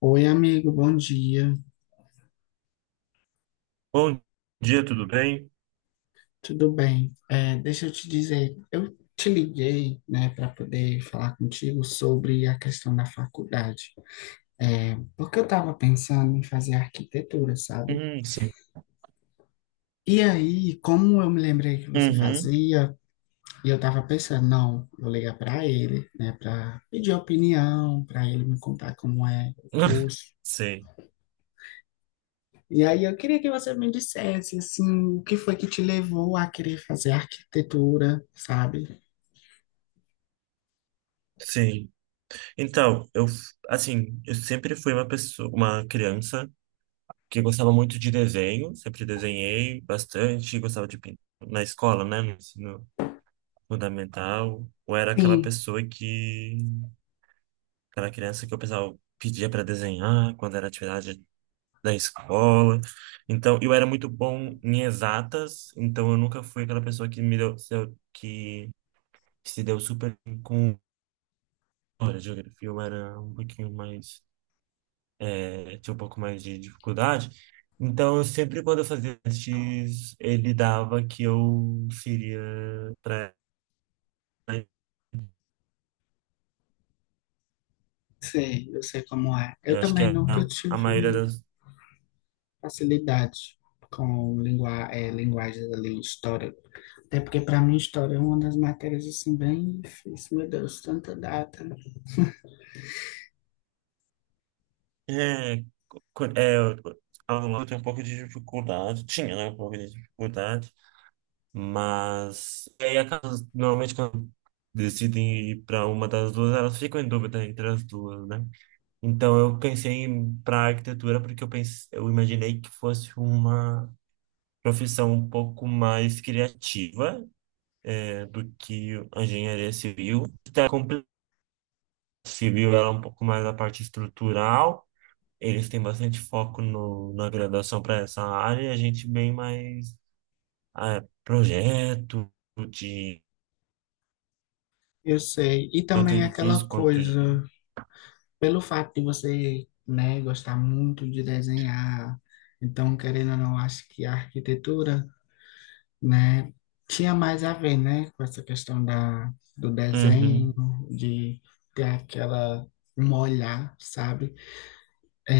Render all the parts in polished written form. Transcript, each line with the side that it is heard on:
left: Oi, amigo, bom dia,
right: Bom dia, tudo bem?
left: tudo bem? Deixa eu te dizer, eu te liguei, né, para poder falar contigo sobre a questão da faculdade. Porque eu estava pensando em fazer arquitetura, sabe?
right: Sim.
left: E aí, como eu me lembrei que você
right: Uhum.
left: fazia, e eu estava pensando, não, vou ligar para ele, né, para pedir opinião, para ele me contar como é o curso.
right: Sim,
left: E aí eu queria que você me dissesse assim, o que foi que te levou a querer fazer arquitetura, sabe?
right: sim. Então, eu, assim, eu sempre fui uma pessoa, uma criança que gostava muito de desenho, sempre desenhei bastante, gostava de pintar na escola, né, no ensino fundamental. Eu era aquela
left: Sim,
right: pessoa que, aquela criança que o pessoal pedia para desenhar quando era atividade da escola. Então, eu era muito bom em exatas, então eu nunca fui aquela pessoa que me deu, que se deu super bem com a geografia, eu era um pouquinho mais, tinha um pouco mais de dificuldade. Então, eu sempre quando eu fazia testes, ele dava que eu seria para
left: sei, eu sei como é. Eu
right: eu acho que
left: também
right: é
left: nunca
right: a maioria
left: tive
right: das.
left: facilidade com linguagens ali, história. Até porque para mim história é uma das matérias assim bem difíceis, meu Deus, tanta data.
right: É, co- é, aluno lá eu tenho um pouco de dificuldade. Tinha, né? Um pouco de dificuldade. Mas. E aí, a casa, normalmente, quando decidem ir para uma das duas, elas ficam em dúvida entre as duas, né? Então eu pensei para arquitetura porque eu pense eu imaginei que fosse uma profissão um pouco mais criativa, do que a engenharia civil. Está complicado. Civil ela é um pouco mais a parte estrutural. Eles têm bastante foco no, na graduação para essa área e a gente bem mais projeto de
left: Eu sei. E
right: tanto
left: também é aquela
right: edifício quanto de.
left: coisa, pelo fato de você, né, gostar muito de desenhar, então querendo ou não, acho que a arquitetura, né? Tinha mais a ver, né, com essa do desenho,
right: Uhum.
left: de ter aquela um olhar, sabe? É,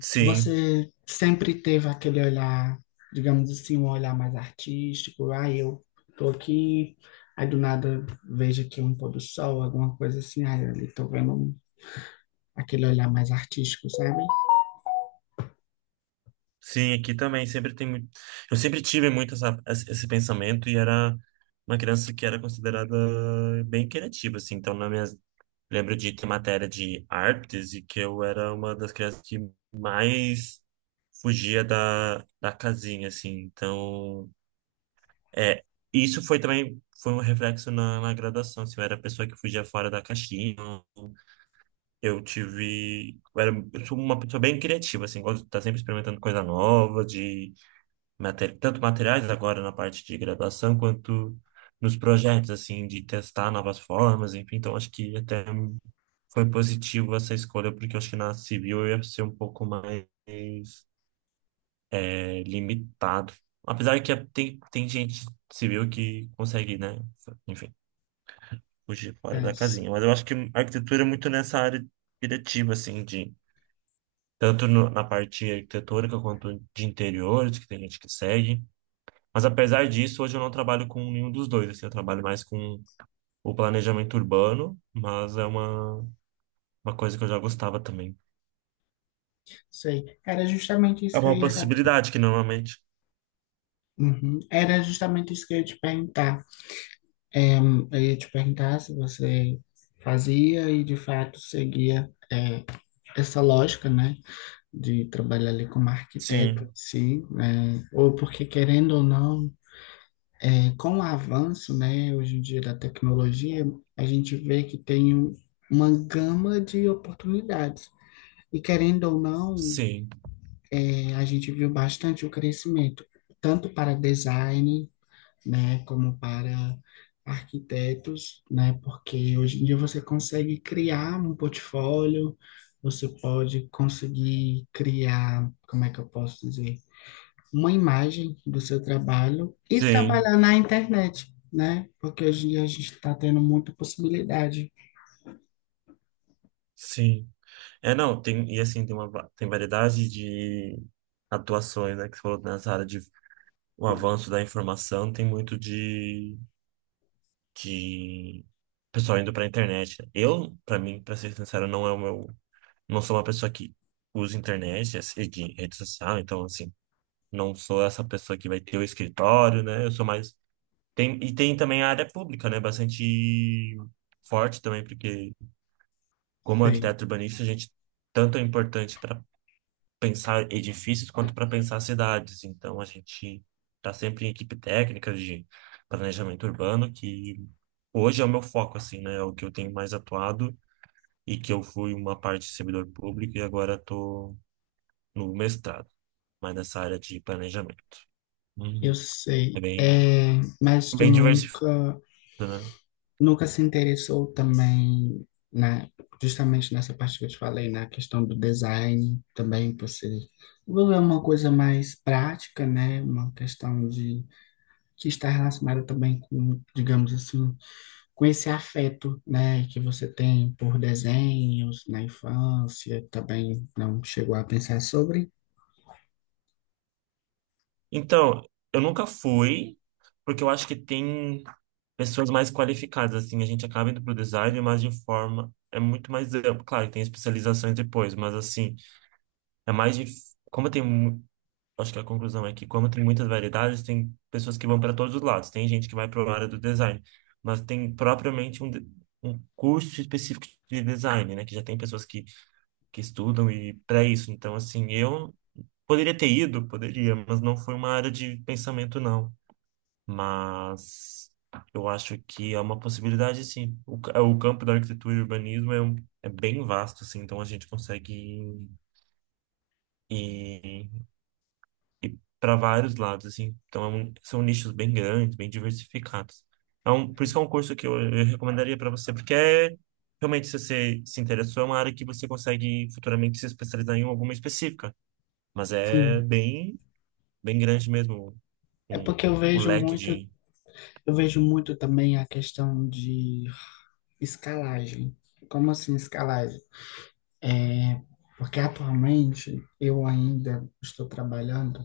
right: Sim.
left: você sempre teve aquele olhar, digamos assim, um olhar mais artístico. Ah, eu tô aqui, aí do nada vejo aqui um pôr do sol, alguma coisa assim, ah, ali tô vendo aquele olhar mais artístico, sabe?
right: Sim, aqui também sempre tem muito. Eu sempre tive muito essa, esse pensamento e era uma criança que era considerada bem criativa, assim. Então, na minha lembro de ter matéria de artes e que eu era uma das crianças que mais fugia da casinha, assim. Então, é, isso foi também foi um reflexo na graduação, assim. Eu era a pessoa que fugia fora da caixinha. Eu tive, eu era, eu sou uma pessoa bem criativa, assim, gosto de estar sempre experimentando coisa nova, de tanto materiais agora na parte de graduação, quanto nos projetos, assim, de testar novas formas, enfim. Então, acho que até foi positivo essa escolha, porque eu acho que na civil eu ia ser um pouco mais limitado. Apesar que tem gente civil que consegue, né, enfim, fugir fora
left: É,
right: da
left: s-
right: casinha. Mas eu acho que a arquitetura é muito nessa área diretiva, assim, de tanto na parte arquitetônica quanto de interiores, que tem gente que segue. Mas apesar disso, hoje eu não trabalho com nenhum dos dois, assim, eu trabalho mais com o planejamento urbano, mas é uma coisa que eu já gostava também.
left: Sei. Era justamente
right: É
left: isso que eu
right: uma
left: ia acabar.
right: possibilidade que normalmente.
left: Uhum. Era justamente isso que eu ia te perguntar. Eu ia te perguntar se você fazia e de fato seguia, essa lógica, né, de trabalhar ali como arquiteto,
right: Sim,
left: sim, né? Ou porque querendo ou não, com o avanço, né, hoje em dia da tecnologia, a gente vê que tem uma gama de oportunidades. E querendo ou não,
right: sim,
left: a gente viu bastante o crescimento, tanto para design, né, como para arquitetos, né, porque hoje em dia você consegue criar um portfólio, você pode conseguir criar, como é que eu posso dizer, uma imagem do seu trabalho e
right: sim,
left: trabalhar na internet, né, porque hoje em dia a gente está tendo muita possibilidade.
right: sim. É, não, tem, e assim, tem uma, tem variedade de atuações, né, que você falou nessa área de o avanço da informação, tem muito de pessoal indo pra internet, né. Eu, pra mim, pra ser sincero, não é o meu não sou uma pessoa que usa internet, assim, de rede social, então, assim, não sou essa pessoa que vai ter o escritório, né? Eu sou mais. Tem, e tem também a área pública, né? Bastante forte também, porque como
left: Sei,
right: arquiteto urbanista, a gente tanto é importante para pensar edifícios quanto para pensar cidades. Então, a gente está sempre em equipe técnica de planejamento urbano, que hoje é o meu foco, assim, né? É o que eu tenho mais atuado. E que eu fui uma parte de servidor público e agora estou no mestrado, mas nessa área de planejamento.
left: eu
right: Uhum. É
left: sei,
right: bem,
left: é, mas tu
right: bem diversificado,
left: nunca,
right: né?
left: nunca se interessou também na, justamente nessa parte que eu te falei, na questão do design também, você envolver uma coisa mais prática, né? Uma questão de que está relacionada também com, digamos assim, com esse afeto, né, que você tem por desenhos na infância, também não chegou a pensar sobre?
right: Então, eu nunca fui, porque eu acho que tem pessoas mais qualificadas, assim, a gente acaba indo para o design, mas de forma é muito mais amplo. Claro, que tem especializações depois, mas assim, é mais de como tem acho que a conclusão é que, como tem muitas variedades, tem pessoas que vão para todos os lados. Tem gente que vai para a área do design, mas tem propriamente um, um curso específico de design, né? Que já tem pessoas que estudam e para isso. Então, assim, eu poderia ter ido, poderia, mas não foi uma área de pensamento, não. Mas eu acho que é uma possibilidade, sim. O, o campo da arquitetura e urbanismo é, é bem vasto, assim, então a gente consegue ir, para vários lados, assim. Então, são nichos bem grandes, bem diversificados. É um, por isso que é um curso que eu recomendaria para você, porque é, realmente, se você se interessou, é uma área que você consegue futuramente se especializar em alguma específica. Mas é
left: Sim.
right: bem, bem grande mesmo
left: É
right: um,
left: porque
right: o leque de.
left: eu vejo muito também a questão de escalagem. Como assim escalagem? É, porque atualmente eu ainda estou trabalhando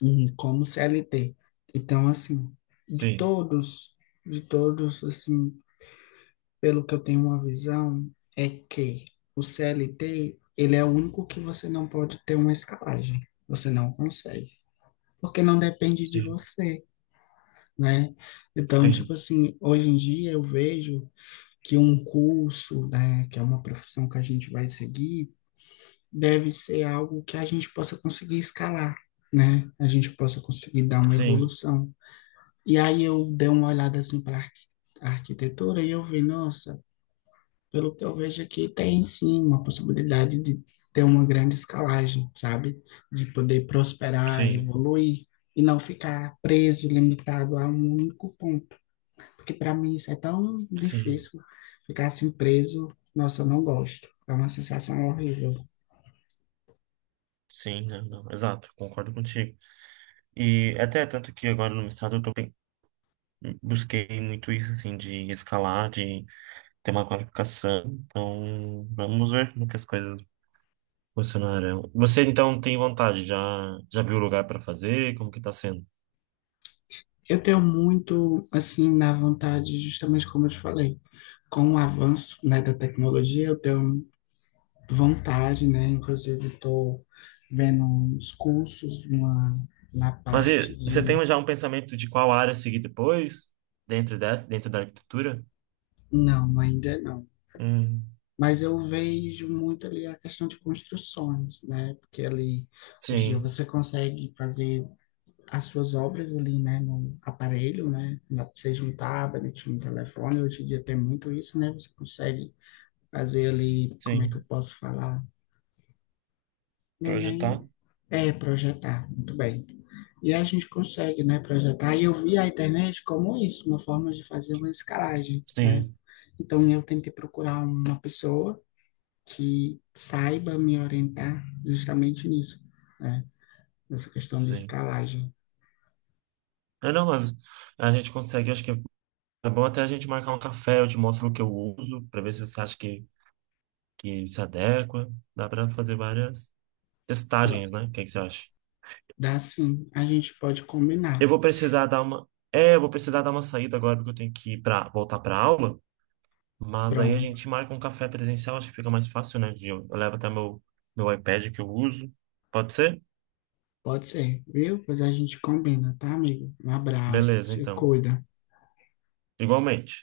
left: como CLT. Então, assim, de
right: Sim,
left: todos, de todos, assim, pelo que eu tenho uma visão, é que o CLT, ele é o único que você não pode ter uma escalagem. Você não consegue. Porque não depende de
right: sim,
left: você, né? Então,
right: sim,
left: tipo assim, hoje em dia eu vejo que um curso, né, que é uma profissão que a gente vai seguir, deve ser algo que a gente possa conseguir escalar, né? A gente possa conseguir dar uma
right: sim,
left: evolução. E aí eu dei uma olhada assim para a arquitetura e eu vi, nossa, pelo que eu vejo aqui, tem sim uma possibilidade de ter uma grande escalagem, sabe? De poder prosperar,
right: sim,
left: evoluir e não ficar preso, limitado a um único ponto. Porque para mim isso é tão
right: sim,
left: difícil, ficar assim preso, nossa, eu não gosto. É uma sensação horrível.
right: sim, não, não, exato, concordo contigo. E até tanto que agora no mestrado eu tô, busquei muito isso, assim, de escalar, de ter uma qualificação. Então, vamos ver como que as coisas funcionarão. Você então tem vontade? Já, já viu o lugar para fazer? Como que tá sendo?
left: Eu tenho muito, assim, na vontade, justamente como eu te falei, com o avanço, né, da tecnologia, eu tenho vontade, né, inclusive estou vendo uns cursos na
right: Mas
left: parte
right: e, você
left: de,
right: tem já um pensamento de qual área seguir depois, dentro dessa, dentro da arquitetura?
left: não, ainda não.
right: Hum,
left: Mas eu vejo muito ali a questão de construções, né, porque ali, hoje em dia
right: sim,
left: você consegue fazer as suas obras ali, né, no aparelho, né, seja um tablet, um telefone, hoje em dia tem muito isso, né, você consegue fazer ali, como é que eu
right: sim.
left: posso falar? Não é
right: Projetar?
left: nem É projetar, muito bem. E a gente consegue, né, projetar. E eu vi a internet como isso, uma forma de fazer uma escalagem, né?
right: Sim,
left: Então eu tenho que procurar uma pessoa que saiba me orientar justamente nisso, né? Nessa questão de
right: sim.
left: escalagem.
right: Ah, não, mas a gente consegue, acho que é bom até a gente marcar um café, eu te mostro o que eu uso, para ver se você acha que se adequa. Dá para fazer várias
left: Pro-
right: testagens, né? O que que você acha?
left: Dá sim, a gente pode combinar.
right: Eu vou precisar dar uma. É, eu vou precisar dar uma saída agora, porque eu tenho que ir para voltar para aula. Mas aí a
left: Pronto,
right: gente marca um café presencial, acho que fica mais fácil, né? Eu levo até meu, iPad que eu uso. Pode ser?
left: pode ser, viu? Pois a gente combina, tá, amigo? Um abraço,
right: Beleza,
left: se
right: então.
left: cuida.
right: Igualmente.